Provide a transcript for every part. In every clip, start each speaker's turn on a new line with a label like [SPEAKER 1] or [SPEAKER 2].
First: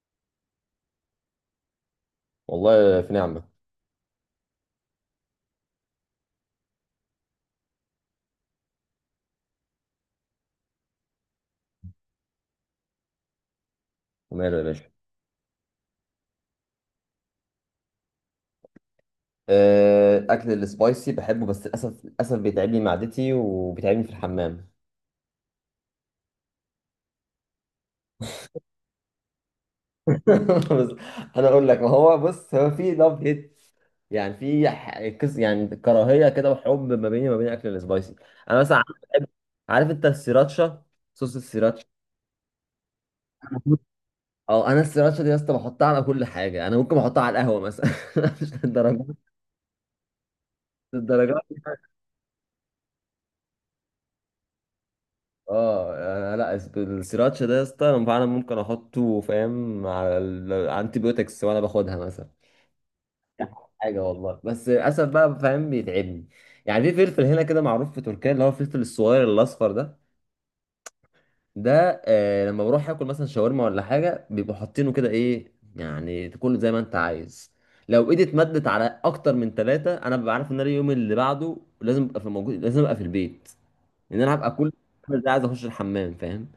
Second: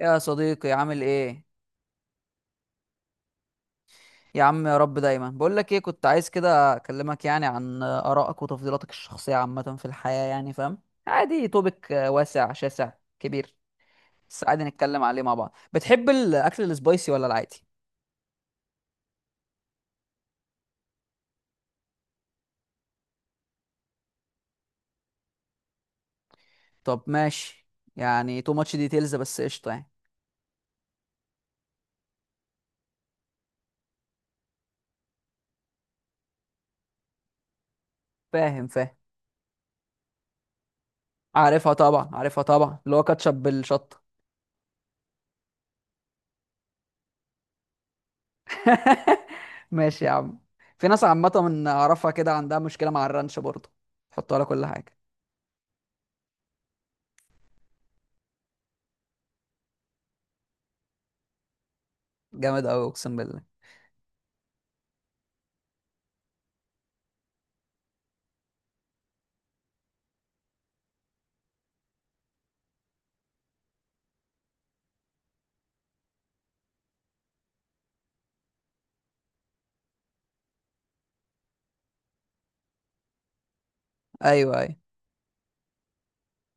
[SPEAKER 1] يا صديقي عامل ايه؟
[SPEAKER 2] والله في نعمة.
[SPEAKER 1] يا عم يا رب، دايما بقول لك ايه، كنت عايز كده اكلمك يعني عن ارائك وتفضيلاتك الشخصيه عامه في الحياه، يعني فاهم؟ عادي، توبك واسع شاسع كبير، بس
[SPEAKER 2] وماله يا
[SPEAKER 1] عادي
[SPEAKER 2] باشا.
[SPEAKER 1] نتكلم عليه مع بعض. بتحب الاكل السبايسي ولا العادي؟
[SPEAKER 2] أكل السبايسي بحبه، بس للأسف بيتعبني معدتي وبيتعبني في الحمام.
[SPEAKER 1] طب ماشي، يعني تو ماتش ديتيلز بس، قشطه يعني.
[SPEAKER 2] بس أنا أقول لك، ما هو بص، هو في لاف هيت، يعني في كس، يعني كراهية كده وحب ما بيني وما بين أكل السبايسي. أنا
[SPEAKER 1] فاهم
[SPEAKER 2] مثلا عارف.
[SPEAKER 1] فاهم.
[SPEAKER 2] بحب- عارف أنت السيراتشا، صوص
[SPEAKER 1] عارفها
[SPEAKER 2] السيراتشا.
[SPEAKER 1] طبعا، عارفها طبعا، اللي هو كاتشب بالشطه.
[SPEAKER 2] أو أنا السيراتشا دي يا اسطى بحطها على كل حاجة. أنا ممكن أحطها على القهوة مثلا. مش الدرجات.
[SPEAKER 1] ماشي يا عم. في ناس عامه
[SPEAKER 2] الدرجات.
[SPEAKER 1] من اعرفها كده عندها مشكله مع الرانش برضه، حطوا على كل حاجه.
[SPEAKER 2] اه، انا لا السراتشا ده يا اسطى، انا فعلا ممكن احطه، فاهم، على الانتي بيوتكس وانا باخدها مثلا.
[SPEAKER 1] جامد قوي اقسم بالله.
[SPEAKER 2] حاجه والله. بس للاسف بقى، فاهم، بيتعبني. يعني في فلفل هنا كده معروف في تركيا، اللي هو الفلفل الصغير الاصفر ده. ده، لما بروح اكل مثلا شاورما ولا حاجه بيبقوا حاطينه كده. ايه، يعني تاكله زي ما انت عايز. لو ايدي اتمدت على اكتر من ثلاثه، انا ببقى عارف ان انا اليوم اللي بعده لازم ابقى في موجود، لازم ابقى في البيت، ان انا هبقى
[SPEAKER 1] ايوه
[SPEAKER 2] كل
[SPEAKER 1] ايوه.
[SPEAKER 2] ده عايز اخش الحمام، فاهم.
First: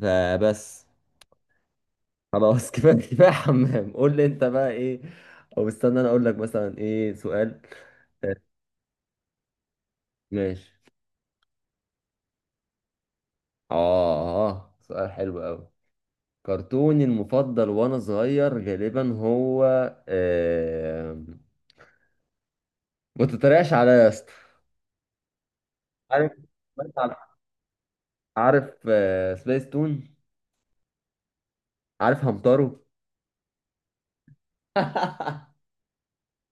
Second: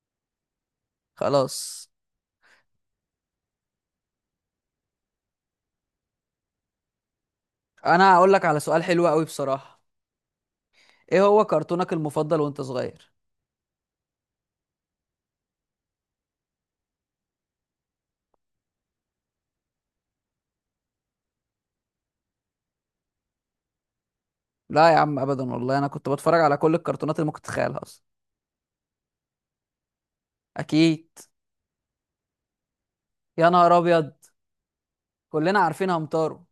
[SPEAKER 2] فبس.
[SPEAKER 1] خلاص.
[SPEAKER 2] خلاص. كفايه كفايه حمام. قول لي انت بقى ايه؟ او استنى، انا اقول لك مثلا ايه سؤال.
[SPEAKER 1] انا هقول
[SPEAKER 2] آه،
[SPEAKER 1] لك على سؤال حلو قوي بصراحه.
[SPEAKER 2] ماشي.
[SPEAKER 1] ايه هو كرتونك المفضل وانت صغير؟
[SPEAKER 2] اه، سؤال حلو قوي. كرتوني المفضل وانا صغير غالبا هو آه... ما تتريقش عليا يا اسطى.
[SPEAKER 1] لا يا عم ابدا والله، انا كنت
[SPEAKER 2] عارف،
[SPEAKER 1] بتفرج على كل الكرتونات اللي ممكن تتخيلها اصلا.
[SPEAKER 2] عارف. سبيس تون.
[SPEAKER 1] اكيد.
[SPEAKER 2] عارف همتارو.
[SPEAKER 1] يا نهار ابيض، كلنا عارفين همتارو،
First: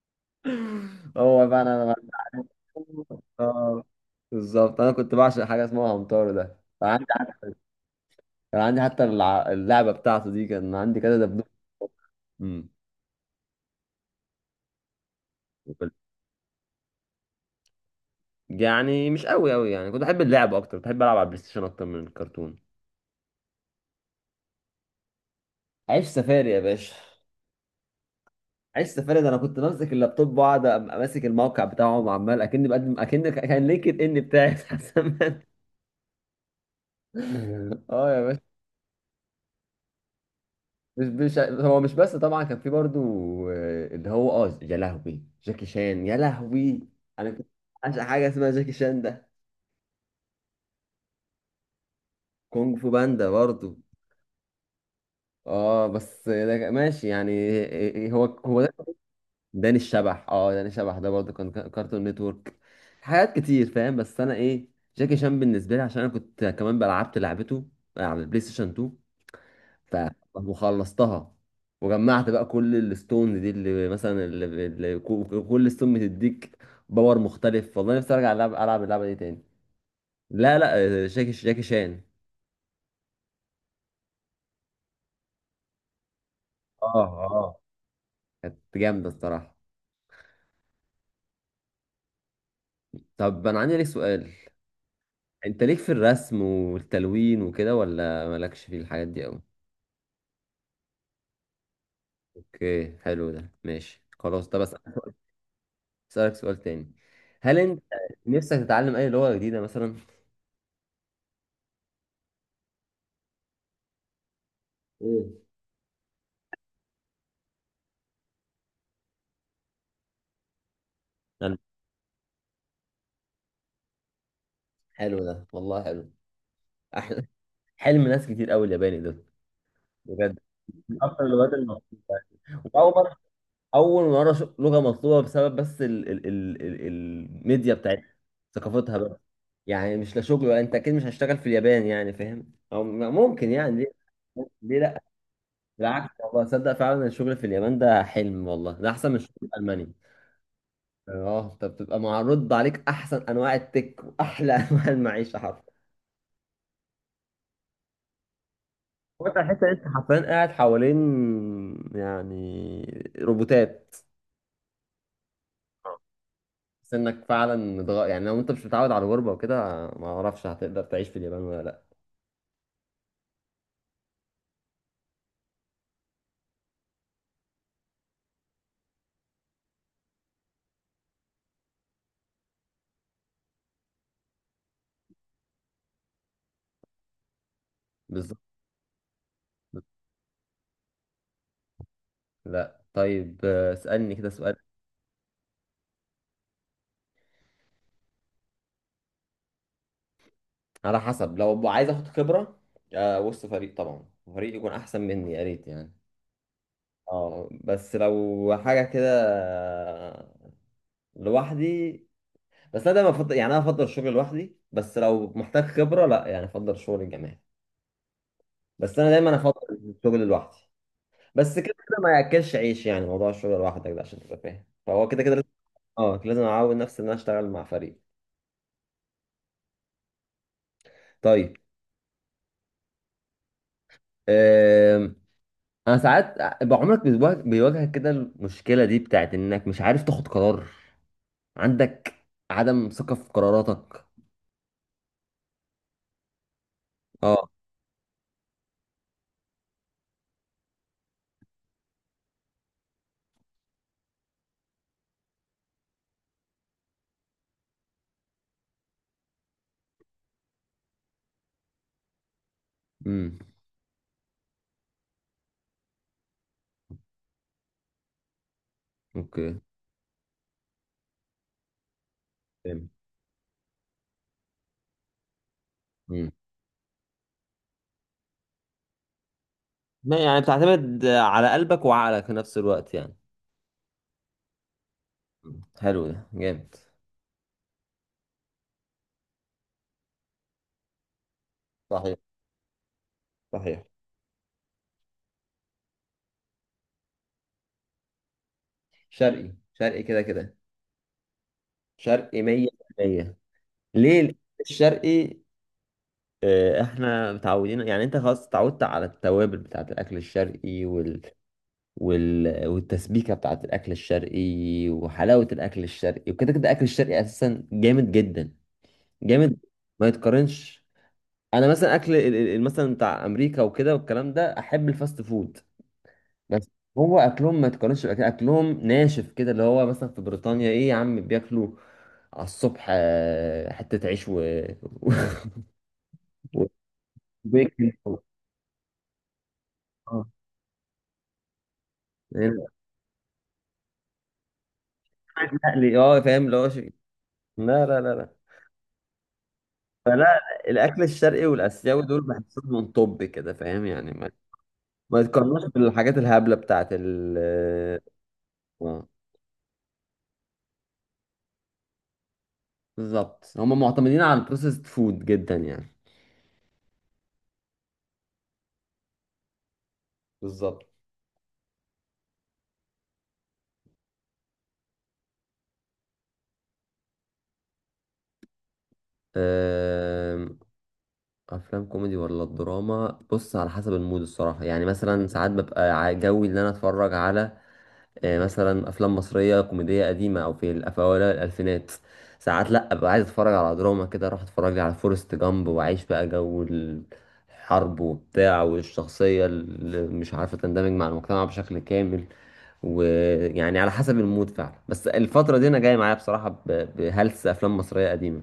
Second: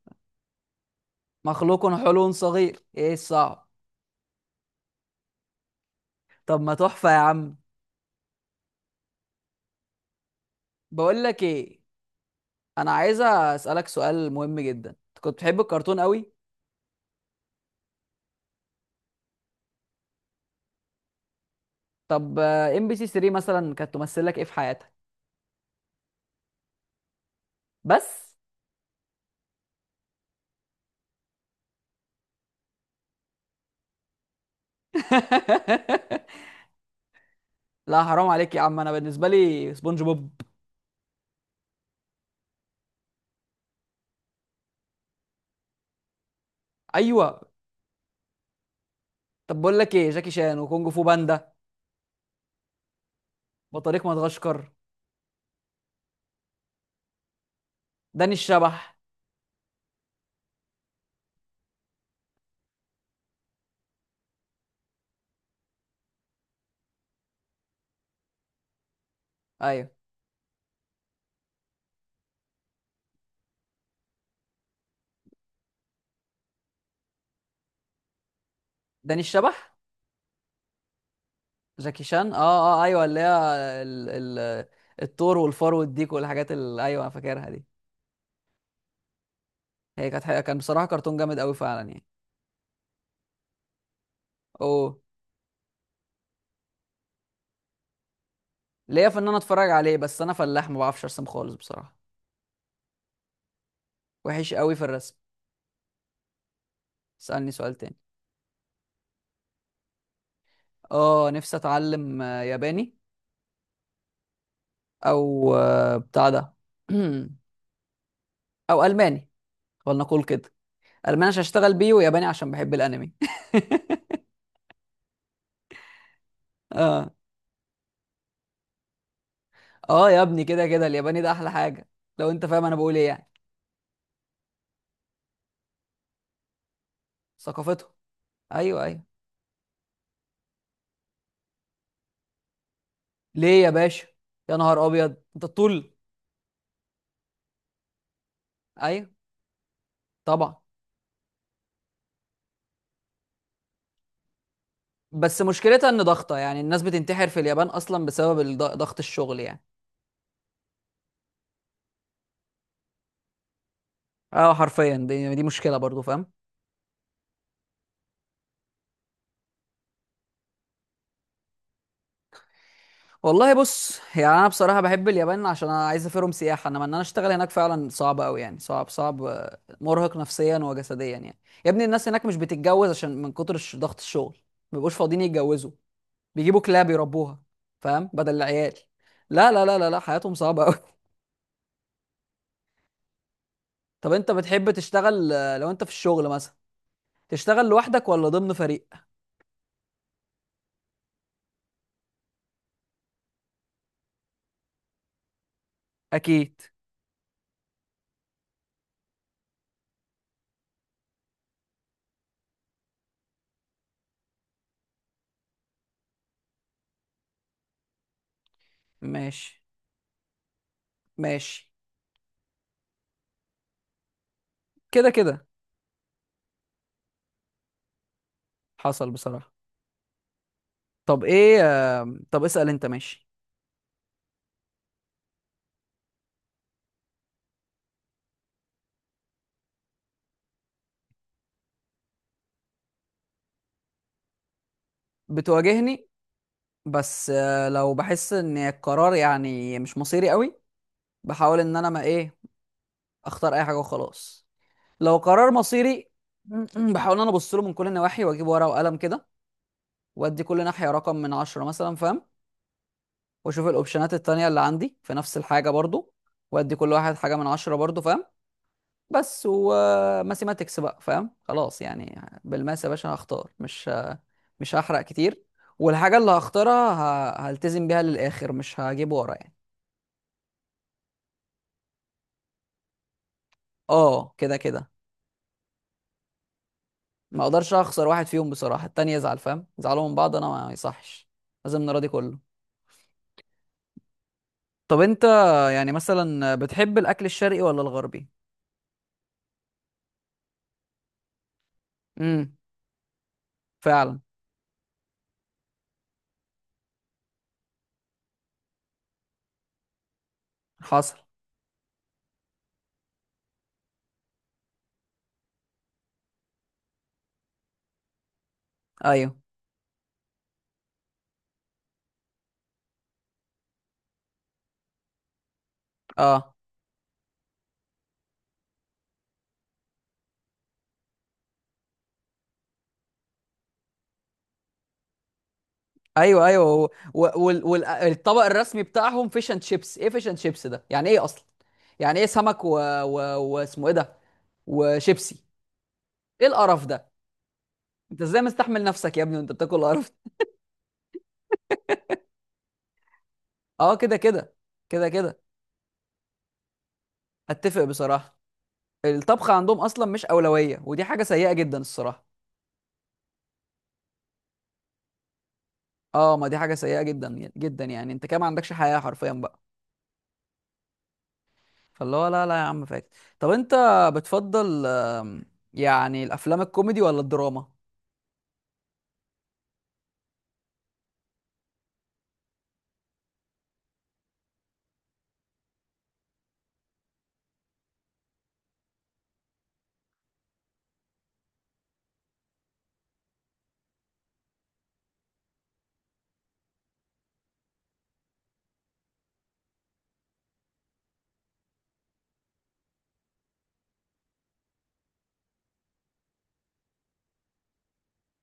[SPEAKER 2] هو بقى
[SPEAKER 1] مخلوق
[SPEAKER 2] انا
[SPEAKER 1] حلو صغير، ايه الصعب.
[SPEAKER 2] اه بالظبط انا كنت بعشق حاجه اسمها همتارو ده.
[SPEAKER 1] طب ما تحفه يا عم.
[SPEAKER 2] كان عندي حتى اللعبة بتاعته دي، كان عندي
[SPEAKER 1] بقول
[SPEAKER 2] كذا
[SPEAKER 1] لك
[SPEAKER 2] دبدوب.
[SPEAKER 1] ايه،
[SPEAKER 2] امم
[SPEAKER 1] انا عايزه اسالك سؤال مهم جدا، انت كنت بتحب
[SPEAKER 2] وكنت-
[SPEAKER 1] الكرتون قوي؟
[SPEAKER 2] يعني مش قوي قوي، يعني كنت احب اللعب اكتر، بحب العب على البلاي ستيشن اكتر من
[SPEAKER 1] طب
[SPEAKER 2] الكرتون.
[SPEAKER 1] ام بي سي 3 مثلا كانت تمثل لك ايه في حياتك؟
[SPEAKER 2] عيش سفاري يا باشا.
[SPEAKER 1] بس.
[SPEAKER 2] عيش سفاري ده، انا كنت بمسك اللابتوب واقعد ماسك الموقع بتاعه، وعمال اكني بقدم اكن كان لينكد ان بتاعي بتاع زمان.
[SPEAKER 1] لا
[SPEAKER 2] اه يا
[SPEAKER 1] حرام
[SPEAKER 2] باشا.
[SPEAKER 1] عليك يا عم، انا بالنسبه لي سبونج بوب.
[SPEAKER 2] مش هو مش، بس طبعا كان في برضو. اللي هو، اه يا لهوي، جاكي شان يا لهوي. انا
[SPEAKER 1] ايوه.
[SPEAKER 2] كنت عشان حاجه اسمها جاكي شان ده.
[SPEAKER 1] طب بقول لك ايه، جاكي شان وكونج فو باندا،
[SPEAKER 2] كونج فو باندا برضو.
[SPEAKER 1] بطريق مدغشقر،
[SPEAKER 2] اه، بس ده ماشي يعني. إيه، إيه، هو
[SPEAKER 1] داني
[SPEAKER 2] هو ده.
[SPEAKER 1] الشبح.
[SPEAKER 2] داني الشبح. اه، داني الشبح ده برضه كان كارتون نتورك. حاجات كتير فاهم. بس انا ايه، جاكي شان بالنسبه لي عشان انا كنت كمان لعبت لعبته على البلاي ستيشن 2.
[SPEAKER 1] ايوه
[SPEAKER 2] ف- وخلصتها. وجمعت بقى كل الستون دي، اللي مثلا اللي كل ستون بتديك باور مختلف. والله نفسي ارجع العب اللعبه دي
[SPEAKER 1] داني
[SPEAKER 2] تاني.
[SPEAKER 1] الشبح.
[SPEAKER 2] لا، لا، جاكي شان.
[SPEAKER 1] جاكي شان اه. اه ايوه اللي هي، ال... ال... الثور والفار والديك والحاجات اللي، ايوه
[SPEAKER 2] اه،
[SPEAKER 1] انا فاكرها
[SPEAKER 2] اه،
[SPEAKER 1] دي.
[SPEAKER 2] كانت جامده الصراحه.
[SPEAKER 1] هي كانت حقيقة، كان بصراحه كرتون جامد قوي فعلا يعني.
[SPEAKER 2] طب انا عندي لك سؤال.
[SPEAKER 1] اوه.
[SPEAKER 2] انت ليك في الرسم والتلوين وكده، ولا مالكش في الحاجات
[SPEAKER 1] ليا في
[SPEAKER 2] دي
[SPEAKER 1] ان انا
[SPEAKER 2] قوي؟
[SPEAKER 1] اتفرج عليه، بس انا فلاح، ما بعرفش ارسم خالص بصراحه،
[SPEAKER 2] اوكي، حلو ده، ماشي، خلاص،
[SPEAKER 1] وحش
[SPEAKER 2] طب
[SPEAKER 1] قوي في الرسم.
[SPEAKER 2] اسالك سؤال تاني.
[SPEAKER 1] اسالني
[SPEAKER 2] هل
[SPEAKER 1] سؤال
[SPEAKER 2] انت
[SPEAKER 1] تاني.
[SPEAKER 2] نفسك تتعلم اي لغة جديدة مثلا؟
[SPEAKER 1] اه نفسي اتعلم ياباني،
[SPEAKER 2] مم.
[SPEAKER 1] او بتاع ده، او الماني. ولنقول كده، الماني عشان
[SPEAKER 2] أنا-
[SPEAKER 1] اشتغل بيه، وياباني عشان بحب الانمي.
[SPEAKER 2] حلو ده والله، حلو.
[SPEAKER 1] اه.
[SPEAKER 2] أحلى. حلم ناس كتير قوي الياباني ده،
[SPEAKER 1] اه يا
[SPEAKER 2] بجد،
[SPEAKER 1] ابني، كده كده
[SPEAKER 2] من
[SPEAKER 1] الياباني
[SPEAKER 2] اكتر
[SPEAKER 1] ده احلى
[SPEAKER 2] اللغات المطلوبة.
[SPEAKER 1] حاجه، لو انت فاهم انا
[SPEAKER 2] واول
[SPEAKER 1] بقول ايه
[SPEAKER 2] مرة
[SPEAKER 1] يعني.
[SPEAKER 2] اول مرة أشوف لغة مطلوبة بسبب بس ال ال ال ال الميديا
[SPEAKER 1] ثقافته.
[SPEAKER 2] بتاعتها،
[SPEAKER 1] ايوه
[SPEAKER 2] ثقافتها
[SPEAKER 1] ايوه.
[SPEAKER 2] بقى. يعني مش لا شغل، ولا انت اكيد مش هشتغل في اليابان يعني، فاهم، او ممكن
[SPEAKER 1] ليه يا
[SPEAKER 2] يعني ليه.
[SPEAKER 1] باشا؟ يا
[SPEAKER 2] ليه
[SPEAKER 1] نهار
[SPEAKER 2] لا؟
[SPEAKER 1] ابيض انت الطول.
[SPEAKER 2] بالعكس والله، تصدق فعلا الشغل في اليابان ده حلم والله، ده
[SPEAKER 1] ايوه
[SPEAKER 2] احسن من الشغل في المانيا.
[SPEAKER 1] طبعا.
[SPEAKER 2] اه، انت بتبقى معرض عليك احسن انواع التك واحلى انواع المعيشه
[SPEAKER 1] بس
[SPEAKER 2] حرفيا.
[SPEAKER 1] مشكلتها ان ضغطه يعني، الناس بتنتحر في اليابان اصلا بسبب ضغط
[SPEAKER 2] وانت
[SPEAKER 1] الشغل يعني.
[SPEAKER 2] حتى انت حرفيا قاعد حوالين يعني روبوتات
[SPEAKER 1] اه حرفيا، دي مشكله برضو فاهم.
[SPEAKER 2] سنك فعلا يعني لو انت مش متعود على الغربه وكده، ما اعرفش هتقدر تعيش في اليابان ولا لا.
[SPEAKER 1] والله بص يعني، انا بصراحه بحب اليابان عشان انا عايز اسافرهم سياحه، انما ان انا اشتغل هناك فعلا صعب قوي يعني، صعب صعب، مرهق نفسيا وجسديا يعني. يا ابني الناس هناك مش بتتجوز عشان من كتر ضغط الشغل، ما بيبقوش فاضيين يتجوزوا، بيجيبوا كلاب يربوها، فاهم بدل
[SPEAKER 2] بالظبط.
[SPEAKER 1] العيال. لا لا لا لا لا، حياتهم صعبه قوي.
[SPEAKER 2] لا، طيب،
[SPEAKER 1] طب
[SPEAKER 2] اسالني كده
[SPEAKER 1] انت
[SPEAKER 2] سؤال.
[SPEAKER 1] بتحب تشتغل لو انت في الشغل مثلا، تشتغل لوحدك ولا ضمن فريق؟
[SPEAKER 2] على حسب، لو عايز اخد خبره، وسط فريق طبعا، فريق يكون احسن مني يا ريت يعني.
[SPEAKER 1] اكيد.
[SPEAKER 2] اه، بس لو حاجة كده لوحدي، بس انا دايما افضل يعني، انا افضل الشغل لوحدي، بس لو محتاج خبرة لا يعني، افضل الشغل الجماعي. بس انا دايما افضل
[SPEAKER 1] ماشي
[SPEAKER 2] الشغل لوحدي. بس
[SPEAKER 1] ماشي.
[SPEAKER 2] كده كده ما ياكلش عيش، يعني موضوع الشغل لوحدك ده عشان تبقى فاهم، فهو
[SPEAKER 1] كده
[SPEAKER 2] كده كده
[SPEAKER 1] كده.
[SPEAKER 2] لازم. اه، لازم اعود نفسي ان انا اشتغل مع فريق.
[SPEAKER 1] حصل بصراحه. طب
[SPEAKER 2] طيب،
[SPEAKER 1] ايه، طب اسال انت ماشي.
[SPEAKER 2] أم... انا ساعات بقى، عمرك بيواجهك كده المشكلة دي بتاعت انك مش عارف تاخد قرار؟ عندك عدم ثقة في قراراتك؟
[SPEAKER 1] بتواجهني، بس
[SPEAKER 2] اه.
[SPEAKER 1] لو بحس ان القرار يعني مش مصيري قوي، بحاول ان انا ما ايه، اختار اي حاجه وخلاص. لو قرار مصيري، بحاول ان انا ابص له من كل النواحي، واجيب ورقه وقلم كده، وادي كل ناحيه رقم من 10 مثلا فاهم،
[SPEAKER 2] امم.
[SPEAKER 1] واشوف الاوبشنات التانية اللي عندي في نفس الحاجه برضو، وادي كل واحد حاجه من 10 برضو فاهم. بس
[SPEAKER 2] اوكي،
[SPEAKER 1] وماثيماتكس بقى فاهم، خلاص يعني، بالماس يا
[SPEAKER 2] جامد.
[SPEAKER 1] باشا هختار، مش هحرق كتير، والحاجه اللي
[SPEAKER 2] مم.
[SPEAKER 1] هختارها هلتزم بيها للاخر، مش هجيب ورا يعني.
[SPEAKER 2] ما يعني بتعتمد على قلبك وعقلك في نفس الوقت يعني.
[SPEAKER 1] اه كده كده،
[SPEAKER 2] حلو ده، جامد.
[SPEAKER 1] ما اقدرش اخسر واحد فيهم بصراحه، التاني يزعل فاهم، يزعلوا من بعض، انا ما يصحش، لازم نراضي
[SPEAKER 2] صحيح،
[SPEAKER 1] كله.
[SPEAKER 2] صحيح.
[SPEAKER 1] طب انت يعني مثلا بتحب الاكل الشرقي ولا الغربي؟
[SPEAKER 2] شرقي، شرقي، كده كده. شرقي
[SPEAKER 1] امم.
[SPEAKER 2] 100%.
[SPEAKER 1] فعلا.
[SPEAKER 2] ليه الشرقي؟ احنا متعودين يعني، انت خلاص اتعودت على التوابل بتاعت الاكل الشرقي
[SPEAKER 1] حصل.
[SPEAKER 2] والتسبيكه بتاعت الاكل الشرقي وحلاوه الاكل الشرقي وكده كده. الاكل الشرقي اساسا جامد جدا.
[SPEAKER 1] ايوه.
[SPEAKER 2] جامد، ما يتقارنش. انا مثلا اكل مثلا بتاع امريكا وكده والكلام ده، احب الفاست فود.
[SPEAKER 1] اه.
[SPEAKER 2] بس هو اكلهم ما تقارنش بأكل، اكلهم ناشف كده. اللي هو مثلا في بريطانيا ايه يا عم بياكلوا على الصبح حتة عيش و
[SPEAKER 1] ايوه ايوه
[SPEAKER 2] و-
[SPEAKER 1] و... و... وال... وال...
[SPEAKER 2] وبيكن.
[SPEAKER 1] الطبق الرسمي بتاعهم فيش اند شيبس، ايه
[SPEAKER 2] اه
[SPEAKER 1] فيش اند شيبس ده يعني ايه اصلا، يعني ايه سمك
[SPEAKER 2] هنا،
[SPEAKER 1] و... واسمه ايه ده، وشيبسي؟
[SPEAKER 2] مقلي، اه فاهم
[SPEAKER 1] ايه
[SPEAKER 2] اللي هو
[SPEAKER 1] القرف
[SPEAKER 2] شيء.
[SPEAKER 1] ده،
[SPEAKER 2] لا، لا، لا،
[SPEAKER 1] انت
[SPEAKER 2] لا.
[SPEAKER 1] ازاي مستحمل نفسك يا ابني وانت بتاكل القرف ده؟
[SPEAKER 2] فلا، الاكل الشرقي والاسيوي دول بحسهم من طب كده، فاهم
[SPEAKER 1] اه
[SPEAKER 2] يعني.
[SPEAKER 1] كده
[SPEAKER 2] ما
[SPEAKER 1] كده، كده
[SPEAKER 2] ما
[SPEAKER 1] كده.
[SPEAKER 2] تقارنوش بالحاجات الهبلة بتاعت ال.
[SPEAKER 1] اتفق بصراحه،
[SPEAKER 2] اه
[SPEAKER 1] الطبخ عندهم اصلا مش اولويه، ودي حاجه سيئه جدا الصراحه.
[SPEAKER 2] بالظبط، هم معتمدين على البروسيسد فود جدا يعني.
[SPEAKER 1] اه ما دي حاجه سيئه جدا جدا، يعني انت كده ما عندكش حياه حرفيا بقى.
[SPEAKER 2] بالظبط.
[SPEAKER 1] فاللي هو لا لا يا عم، فاكس. طب انت بتفضل يعني الافلام الكوميدي ولا الدراما؟
[SPEAKER 2] افلام كوميدي ولا الدراما؟ بص على حسب المود الصراحه يعني، مثلا ساعات ببقى جوي ان انا اتفرج على مثلا افلام مصريه كوميديه قديمه او في اوائل الالفينات. ساعات لا، ابقى عايز اتفرج على دراما كده، اروح اتفرج لي على فورست جامب واعيش بقى جو الحرب وبتاع، والشخصيه اللي مش عارفه تندمج مع المجتمع بشكل كامل. ويعني على حسب المود فعلا. بس الفتره دي انا جاي معايا بصراحه بهلس افلام مصريه قديمه.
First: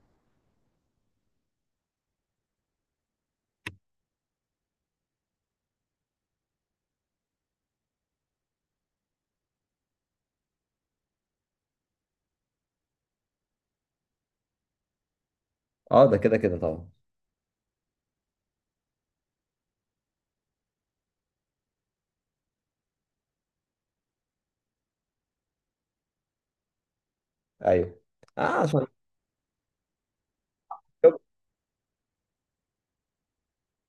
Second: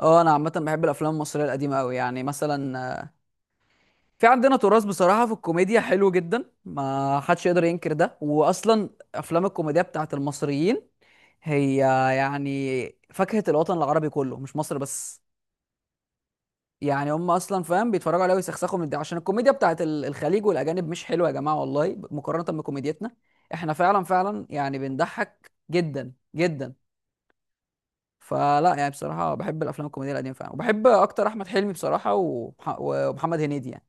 [SPEAKER 1] اه انا عامه بحب الافلام المصريه القديمه قوي، يعني مثلا في عندنا تراث بصراحه في الكوميديا حلو جدا، ما حدش يقدر ينكر ده، واصلا افلام الكوميديا بتاعت المصريين هي يعني فاكهه الوطن العربي كله، مش مصر بس،
[SPEAKER 2] اه، ده كده كده طبعا.
[SPEAKER 1] يعني هم اصلا فاهم بيتفرجوا عليها ويسخسخوا من ده، عشان الكوميديا بتاعت الخليج والاجانب مش حلوه يا جماعه والله، مقارنه بكوميديتنا، احنا فعلا فعلا يعني بنضحك جدا جدا.
[SPEAKER 2] ايوه.
[SPEAKER 1] فلا
[SPEAKER 2] عشان،
[SPEAKER 1] يعني بصراحه بحب الافلام الكوميديه القديمه فعلا، وبحب اكتر احمد حلمي بصراحه ومحمد هنيدي يعني.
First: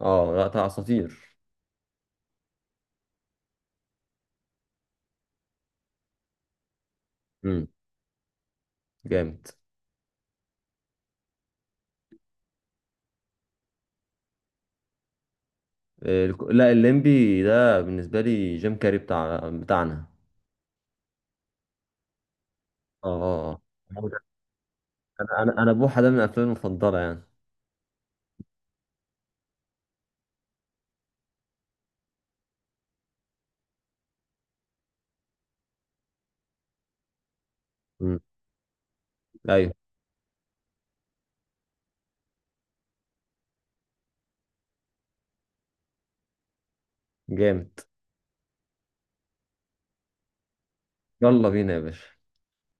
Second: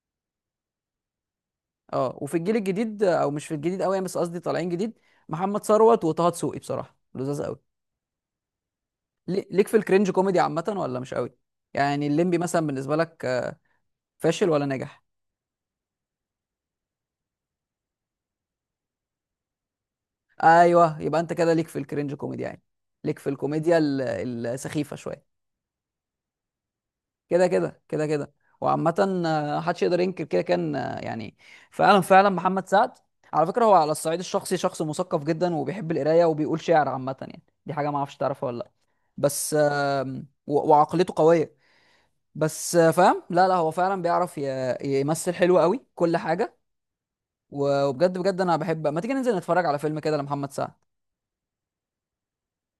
[SPEAKER 2] اه، لا اساطير.
[SPEAKER 1] اه وفي الجيل الجديد، او مش في الجديد قوي بس قصدي طالعين جديد، محمد ثروت وطه دسوقي بصراحه لذاذ قوي.
[SPEAKER 2] امم، جامد.
[SPEAKER 1] ليك في الكرنج كوميدي عامه ولا مش قوي؟ يعني الليمبي مثلا بالنسبه لك فاشل ولا ناجح؟
[SPEAKER 2] لا، الليمبي ده بالنسبه لي جيم كاري بتاعنا.
[SPEAKER 1] ايوه يبقى انت كده ليك في الكرنج كوميدي يعني،
[SPEAKER 2] اه،
[SPEAKER 1] ليك في
[SPEAKER 2] اه، آه.
[SPEAKER 1] الكوميديا
[SPEAKER 2] هو ده.
[SPEAKER 1] السخيفه شويه،
[SPEAKER 2] انا بوحه ده من افلامي المفضله يعني.
[SPEAKER 1] كده كده كده كده. وعامه محدش يقدر ينكر كده، كان يعني فعلا فعلا محمد سعد على فكره هو على الصعيد الشخصي شخص مثقف جدا، وبيحب القرايه، وبيقول شعر عامه يعني، دي حاجه ما اعرفش
[SPEAKER 2] امم.
[SPEAKER 1] تعرفها ولا لا. بس
[SPEAKER 2] ايوه،
[SPEAKER 1] وعقليته قويه، بس فاهم، لا لا، هو فعلا بيعرف يمثل حلو قوي كل حاجه،
[SPEAKER 2] جامد.
[SPEAKER 1] وبجد بجد انا بحب ما تيجي ننزل نتفرج على فيلم كده لمحمد سعد.
[SPEAKER 2] يلا بينا يا باشا.